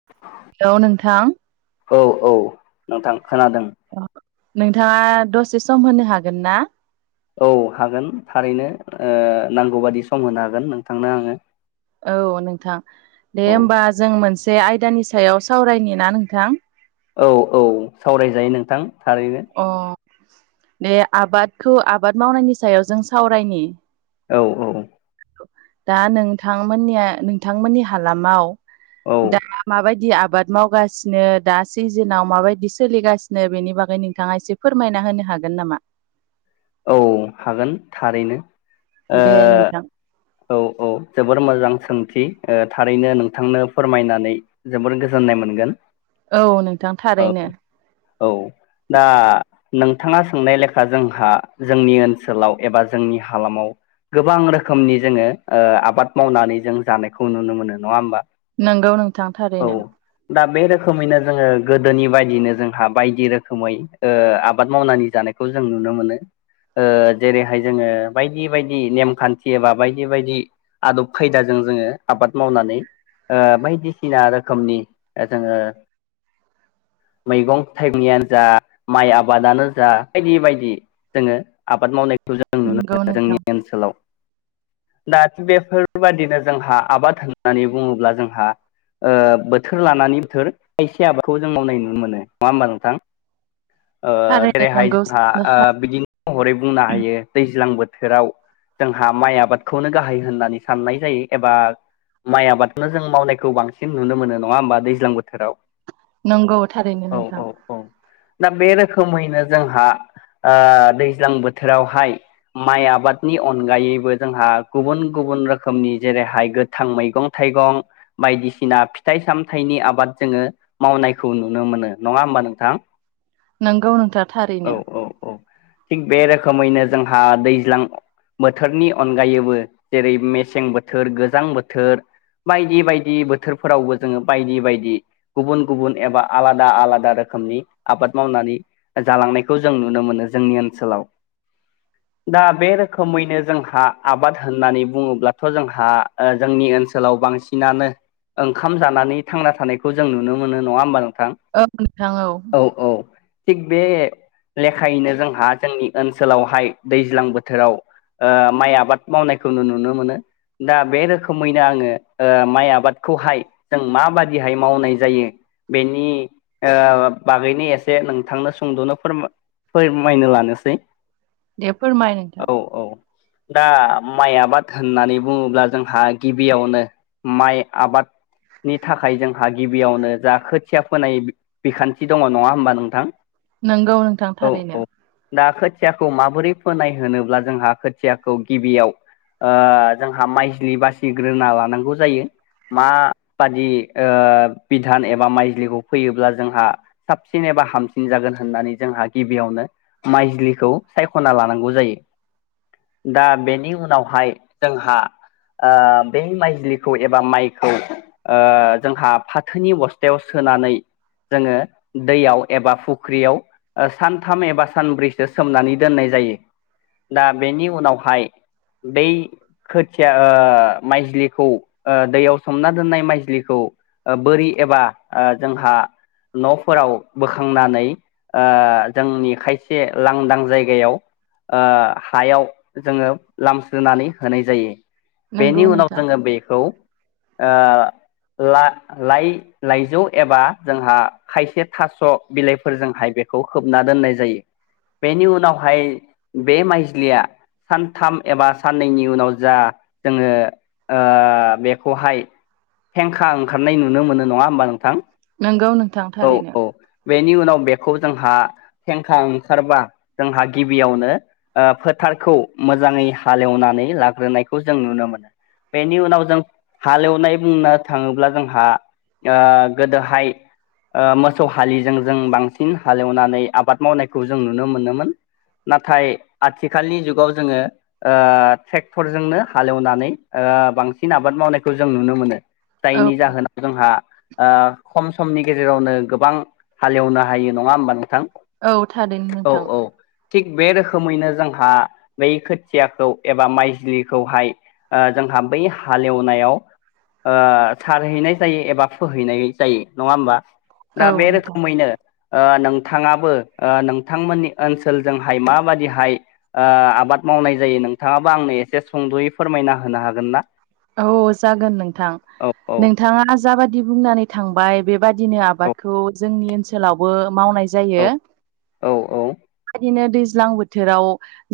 [inaudible] हेल' नोंथां औ औ नोंथां खोनादों नोंथाङा दसे सम होनो हागोन ना औ हागोन थारैनो ओ नांगौ बायदि सम होनो हागोन नोंथांनो आङो औ नोंथां दे औ होमबा जों मोनसे आयदानि सायाव सावरायनि ना नोंथां औ औ सावरायजायो नोंथां थारैनो अ दे आबादखौ आबाद मावनायनि सायाव जों सावरायनि औ औ दा नोंथांमोननिया नोंथांमोननि हालामाव औ दा माबायदि आबाद मावगासिनो दा सिजोनाव माबायदि सोलिगासिनो बेनि बागै नोंथाङा एसे फोरमायना होनो हागोन नामा? औ हागोन थारैनो ओ दे नोंथां औ औ जोबोर मोजां सोंथि थारैनो नोंथांनो फोरमायनानै जोबोर गोजोननाय मोनगोन औ नोंथां थारैनो औ दा नोंथाङा सोंनाय लेखा जोंहा जोंनि ओनसोलाव एबा जोंनि हालामाव गोबां रोखोमनि जोङो ओ आबाद मावनानै जों जानायखौ नुनो मोनो नङा होमबा नंगौ नोंथां औ थारैनो दा बे रोखोमैनो जोङो गोदोनि बायदिनो जोंहा बायदि रोखोमै आबाद मावनानै जानाय जों नुनो मोनो ओ जेरैहाय जोङो बायदि बायदि नेमखानथि एबा बायदि बेबायदि आदब खायदाजों जोङो आबाद मावनानै ओ बायदिसिना रोखोमनि जोङो मैगं थाइगंनियानो जा माइ आबादानो जा बायदि बायदि जोङो आबाद मावनायखौ जों नुनो नंगौ मोनो नोंथां जोंनि ओनसोलाव दा बेफोरबादिनो जोंहा आबाद होननानै बुङोब्ला जोंहा ओ बोथोर लानानै बोथोर खायसे आबादखौ जों मावनाय नुनो मोनो नङा होमबा नोंथां [inaudible] ् ओ जेरैहाय जोंहा आ बिदिनो महरै बुंनो हायो दैज्लां बोथोराव जोंहा माइ आबाद खौनो गाहाय होननानै साननाय जायो एबा माइ आबादखौनो जों मावनायखौ बांसिन नुनो मोनो नङा होमबा दैज्लां बोथोराव नंगौ थारैनो औ नोंथां औ औ दा बे रोखोमैनो जोंहा ओ दैज्लां बोथोरावहाय माइ आबादनि अनगायैबो जोंहा गुबुन गुबुन रोखोमनि जेरैहाय गोथां मैगं थाइगं बायदिसिना फिथाइ सामथाइनि आबाद जोङो मावनायखौ नुनो मोनो नङा होमबा नोंथां नंगौ नोंथां औ थारैनो औ औ थिग बे रोखोमैनो जोंहा दैज्लां बोथोरनि अनगायैबो जेरै मेसें बोथोर गोजां बोथोर बायदि बायदि बोथोरफोरावबो जोङो बायदि बायदि गुबुन गुबुन एबा आलादा आलादा रोखोमनि आबाद मावनानै जालांनायखौ जों नुनो मोनो जोंनि ओनसोलाव दा बे रोखोमैनो जोंहा आबाद होननानै बुङोब्लाथ' जोंहा ओ जोंनि ओनसोलाव बांसिनानो ओंखाम जानानै थांना थानायखौ जों नुनो मोनो नङा होमबा नोंथां औ नोंथां औ औ औ थिग बे लेखायैनो जोंहा जोंनि ओनसोलावहाय दैज्लां बोथोराव ओ माइ आबाद मावनायखौ नुनो मोनो दा बे रोखोमैनो आङो ओ माइ आबादखौहाय जों माबादिहाय मावनाय जायो बेनि ओ बागैनो एसे नोंथांनो सुंद'नो फोरमाय फोरमायनो लानोसै दे फोरमाय नोंथां औ औ दा माइ आबाद होननानै बुङोब्ला जोंहा गिबियावनो माइ आबाद नि थाखाय जोंहा गिबियावनो जा खोथिया फोनाय बिखान्थि दङ नङा होमबा नोंथां? नंगौ नोंथां औ थारैनो। औ दा खोथियाखौ माबोरै फोनाय होनोब्ला जोंहा खोथियाखौ गिबियाव जोंहा माइजलि बासिग्रोना लानांगौ जायो। माबादि बिधान एबा माइजलिखौ फैयोब्ला जोंहा साबसिन एबा हामसिन जागोन होननानै जोंहा गिबियावनो माइजलिखौ सायख'ना लानांगौ जायो दा बेनि उनाव उनावहाय जोंहा बे माइजलिखौ एबा माइखौ जोंहा फाथोनि बस्थायाव सोनानै जोङो दैयाव एबा फुख्रियाव सानथाम एबा सानब्रैसो सोमनानै दोननाय जायो दा बेनि उनावहाय दै खोथिया माइजलिखौ दैयाव सोमना दोननाय माइजलिखौ बोरि एबा जोंहा न'फोराव बोखांनानै जोंनि खायसे लांदां जायगायाव ओ हायाव जोङो लामस्रिानै होनाय जायो बेनि नंगौ उनाव नोंथां जोङो बेखौ ओ ला लाइ लाइजौ एबा जोंहा खायसे थास' बिलाइफोरजोंहाय बेखौ होबना दोननाय जायो। बेनि उनावहाय बे माइजलिया सथाम एबा साननैनि उनाव जा जोङो बेखौहाय फेंखा ओंखारनाय नुनो मोनो नङा होमबा नोंथां? नोंगौ नोंथां औ थारैनो। औ बेनि उनाव बेखौ जोंहा हेंखा ओंखारबा जोंहा गिबियावनो ओ फोथारखौ मोजाङै हालेवनानै लाग्रोनायखौ जों नुनो मोनो। बेनि उनाव जों हालेवनाय बुंनो थाङोब्ला जोंहा गोदोहाय मोसौ हलिजों जों बांसिन हालेवनानै आबाद मावनायखौ जों नुनो मोनोमोन। नाथाय आथिखालनि जुगाव जोङो ओ ट्रेक्टरजोंनो हालेवनानै ओ बांसिन आबाद मावनायखौ जों नुनो मोनो। औ दायनि जाहोना जोंहा खम समनि गेजेरावनो गोबां हालेवनो हायो नङा होमबा नोंथां? औ थारैनो औ नोंथां। औ थिग बे रोखोमैनो जोंहा बै खोथियाखौ एबा माइजलिखौहाय जोंहा बै हालेवनायाव सारहैनाय जायो एबा फोहैनाय जायो नङा होमबा? दा औ बे नोंथां रोखोमैनो ओ नोंथाङाबो ओ नोंथांमोननि ओनसोलजोंहाय माबादिहाय ओ आबाद मावनाय जायो नोंथाङाबा आंनो एसे सुंद'यै फोरमायना होनो हागोन ना? औ जागोन नोंथां औ औ नों नोंथाङा जाबादि बुंनानै थांबाय बेबादिनो औ आबादखौ जोंनि ओनसोलाव ओनसोलावबो मावनाय जायो औ औ औ बेबायदिनो दैज्लां बोथोर बोथोराव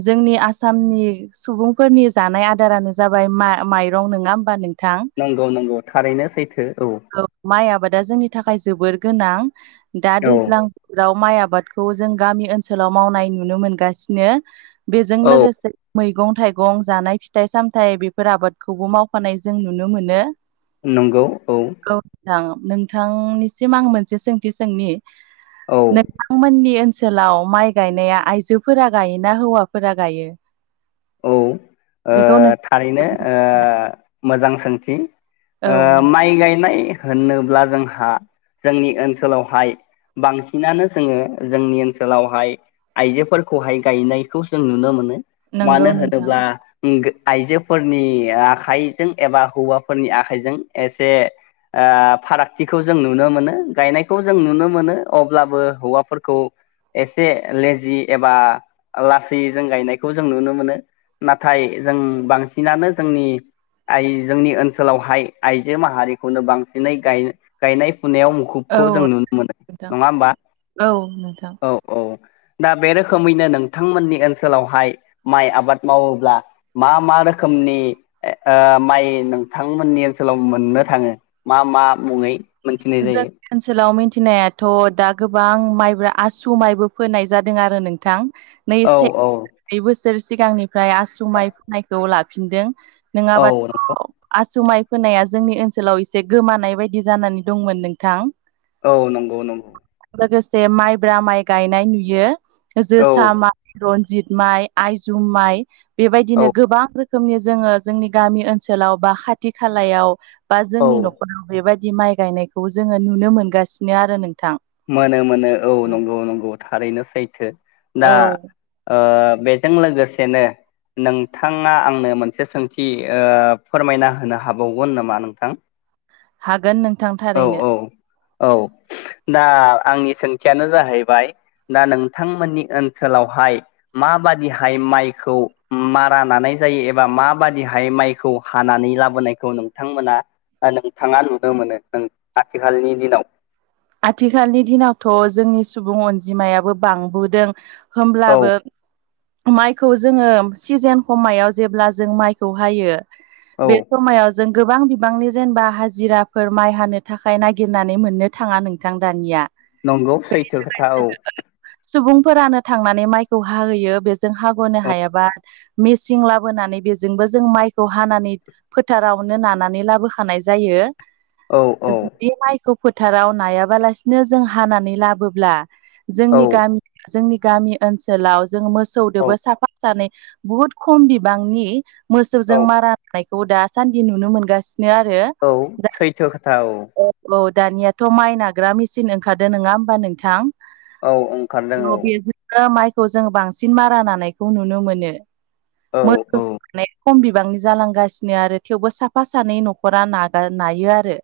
जोंनि आसामनि सुबुंफोरनि जानाय आदारानो जाबाय माइरं नङा होमबा नों नंगौ नगौ थारैनो सैथो औ माइ आबादा जोंनि थाखाय जोबोर गोनां दा औ दैज्लांफोराव माइ आबादखौ जों गामि ओनसोलाव मावनाय नुनो मोनगासिनो बेजों औ लोगोसे मैगं थाइगं जानाय फिथाइ सामथाइ बेफोर आबादखौबो मावफानाय जों नुनो मोनो। नंगौ औ औ नोंथां नोंथांनिसिम आं मोनसे सोंथि सोंनि औ नों आंमोननि ओनसोलाव माइ गायनाया आइजोफोरा गायोना हौवाफोरा गायो? औ ओ बेखौ नों थारैनो ओ मोजां सोंथि औ ओ माइ गायनाय होनोब्ला जोंहा जोंनि ओनसोलावहाय बांसिनानो जोङो जोंनि ओनसोलावहाय आइजोफोरखौहाय गायनायखौ जों नुनो मोनो मानो नंगौ नोंथां होनोब्ला आइजोफोरनि आखाइजों एबा हौवाफोरनि आखाइजों एसे ओ‌ फारागथिखौ जों नुनो मोनो। गायनायखौ जों नुनो मोनो अब्लाबो हौवाफोरखौ एसे लेजि एबा लासैजों गायनायखौ जों नुनो मोनो। नाथाय जों बांसिनानो जोंनि आइ जोंनि ओनसोलावहाय आइजो माहारिखौनो बांसिनै गाय गायनाय फुनायाव औ मुखुबखौ जों नुनो मोनो नोंथां नङा होमबा औ नोंथां औ औ दा बे रोखोमैनो नोंथांमोननि ओनसोलावहाय माइ आबाद मावोब्ला मा मा रोखोमनि ओ माइ नोंथांमोननि ओनसोलाव मोननो थाङो? मा मा मुङै मोनथिनाय जायो। जोंनि ओनसोलाव मिथिनायाथ' दा गोबां माइब्रा आसु माइबो फोनाय जादों आरो नोंथां। नै औ से औ नै बोसोर सिगांनिफ्राय आसु माइ फोनायखौ लाफिनदों औ नोङाबाथ' नंगौ आसु माइ फोनाया जोंनि ओनसोलाव एसे गोमानाय बायदि जानानै दंमोन नोंथां औ नंगौ नंगौ लोगोसे माइब्रा माइ गायनाय नुयो औ जोसा मा रनजित माइ आइजुम माइ बेबायदिनो गोबां रो रोखोमनि जोङो जोंनि गामि ओनसोलाव बा खाथि खालायाव बा औ जोंनि न'खराव बेबायदि बिदि माइ गायनायखौ जोङो नुनो मोनगासिनो आरो नोंथां। मोनो मोनो औ नंगौ नंगौ थारैनो सैथो दा औ ओ बेजों लोगोसेनो नोंथाङा आंनो मोनसे सोंथि ओ फोरमायना होनो हाबावगोन नामा नोंथां? हागोन नोंथां औ थारैनो औ औ दा आंनि सोंथियानो जाहैबाय दा नोंथांमोननि ओनसोलावहाय मा बादिहाय माइखौ मारा नानाय जायो एबा मा बादिहाय माइ खौ हानानै लाबोनायखौ नोंथांमोना बा नोंथाङा नुनो मोनो। नों आथिखालनि दिनाव आथिखालनि दिनावथ' जोंनि सुबुं अनजिमायाबो बांबोदों औ होमब्लाबो माइखौ जोङो सिजेन खमायाव जेब्ला जों माइखौ हायो औ बे समायाव जों गोबां बिबांनि जेनबा हाजिराफोर माइ हानो थाखाय नागिरनानै मोननो थाङा नोंथां दानिया नंगौ सैथो खोथा औ सुबुंफोरानो थांनानै माइखौ हाहोयो बेजों हाग'नो औ हायाबा मेचिं लाबोनानै बेजोंबो जों माइखौ हानानै फोथारावनो नानानै लाबोखानाय जायो औ औ बे माइखौ फोथाराव नायाबालासिनो जों हानानै लाबोब्ला औ जोंनि गामि जोंनि गामि ओनसोलाव जों औ मोसौदोबो साफा सानै बुहुद खम बिबांनि औ मोसौजों मारा होनानायखौ दासानदि नुनो मोनगासिनो आरो औ सैथो खोथा औ औ औ दानियाथ' माइ नाग्रा मिसिन ओंखारदो नोङा होमबा नोंथां औ ओंखारदों औ बेजों ओ माइखौ जों बांसिन मारा नानायखौ नुनो मोनो औ मोसौ औ माने खम बिबांनि जालांगासिनो आरो थेवबो साफा सानै न'खरा नागा नायो आरो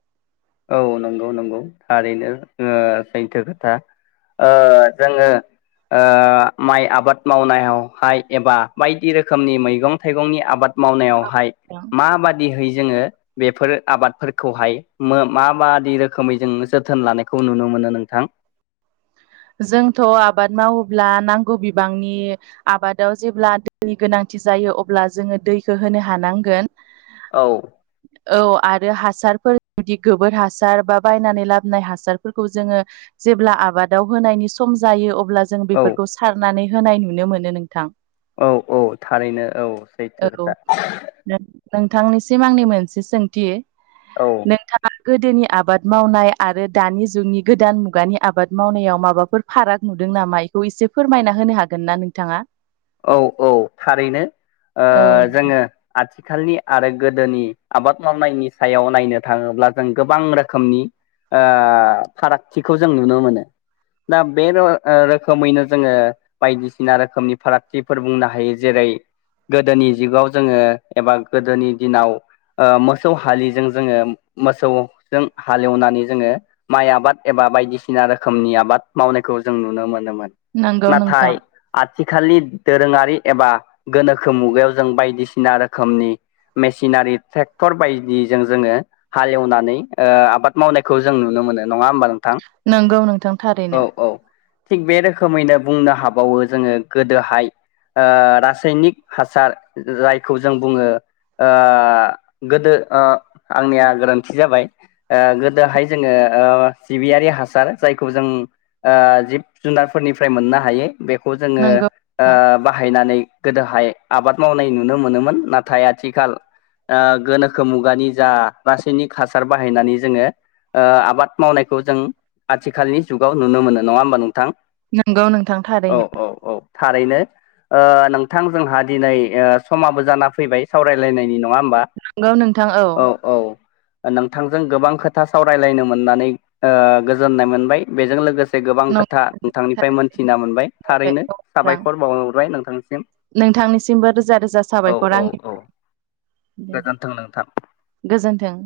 औ नंगौ नंगौ थारैनो ओ सैथो खोथा ओ जोङो ओ माइ आबाद मावनायावहाय एबा बायदि रोखोमनि मैगं थाइगंनि आबाद मावनायावहाय माबादिहै जोङो बेफोर आबादफोरखौहाय मो मा माबादि रोखोमै जों जोथोन लानायखौ नुनो मोनो नोंथां जोंथ' आबाद मावोब्ला नांगौ बिबांनि आबादाव जेब्ला दैनि गोनांथि जायो अब्ला जोङो दैखो होनो हानांगोन औ [inaudible] औ आरो हासारफोर जुदि गोबोर हासार बा बायनानै लाबोनाय हासारफोरखौ जोङो जेब्ला आबादाव होनायनि सम जायो अब्ला जों औ बेफोरखौ सारनानै होनाय नुनो मोनो नोंथां औ औ थारैनो औ सैथो औ खोथा नोंथांनिसिम आंनि मोनसे सोंथि औ नोंथाङा गोदोनि आबाद मावनाय आरो दानि जुगनि गोदान मुगानि आबाद मावनायाव माबाफोर फाराग नुदों नामा बेखौ एसे फोरमायना होनो हागोन ना नोंथाङा औ औ थारैनो औ जोङो आथिखालनि आरो गोदोनि आबाद मावनायनि सायाव नायनो थाङोब्ला जों गोबां रोखोमनि फारागथिखौ जों नुनो मोनो दा बे रोखोमैनो जोङो बायदिसिना रोखोमनि फाराग फोर बुंनो हायो जेरै गोदोनि जुगाव जोङो एबा गोदोनि दिनाव ओ मोसौ हालिजों जोङो मोसौजों हालेवनानै जोङो माइ आबाद एबा बायदिसिना रोखोमनि आबाद मावनायखौ जों नुनो मोनोमोन नंगौ नथाइ नोंथां आथिखालनि दोरोङारि एबा गोनोखो मुगायाव जों बायदिसिना रोखोमनि मेसिनारि ट्रेक्टर बायदिजों जोङो हालेवनानै ओ आबाद मावनायखौ जों नुनो मोनो नङा होमबा नों थां नंगौ नोंथां थारैनो औ औ थिग बे रोखोमैनो बुंनो हाबावो जोङो गोदोहाय रासायनिक हासार जायखौ जों बुङो गोदो आंनिया गोरोन्थि जाबाय ओ गोदोहाय जोङो सिबियारि हासार जायखौ जों जिब जुनारफोरनिफ्राय मोननो हायो बेखौ जोङो नंगौ नोंथां बाहायनानै गोदोहाय आबाद मावनाय नुनो मोनोमोन नाथाय आथिखाल ओ गोनोखो मुगानि जा रासायनिक हासार बाहायनानै जोङो आबाद मावनायखौ जों आथिखालनि जुगाव नुनो मोनो नङा होमबा नोंथां नंगौ नोंथां औ थारैनो औ औ थारैनो नोंथां जोंहा दिनै समाबो जाना फैबाय सावरायलायनायनि नङा होमबा नंगौ नोंथां औ औ नोंथांजों गोबां खोथा सावरायलायनो मोननानै गोजोननाय मोनबाय बेजों लोगोसे गोबां खोथा नोंथांनिफ्राय नोंथां मोनथिना मोनबाय थारैनो साबायखर बावहरबाय नोंथांसिम नोंथांनिसिमबो रोजा रोजा औ साबायखर औ आंनि औ गोजोन्थों नोंथां गोजोन्थों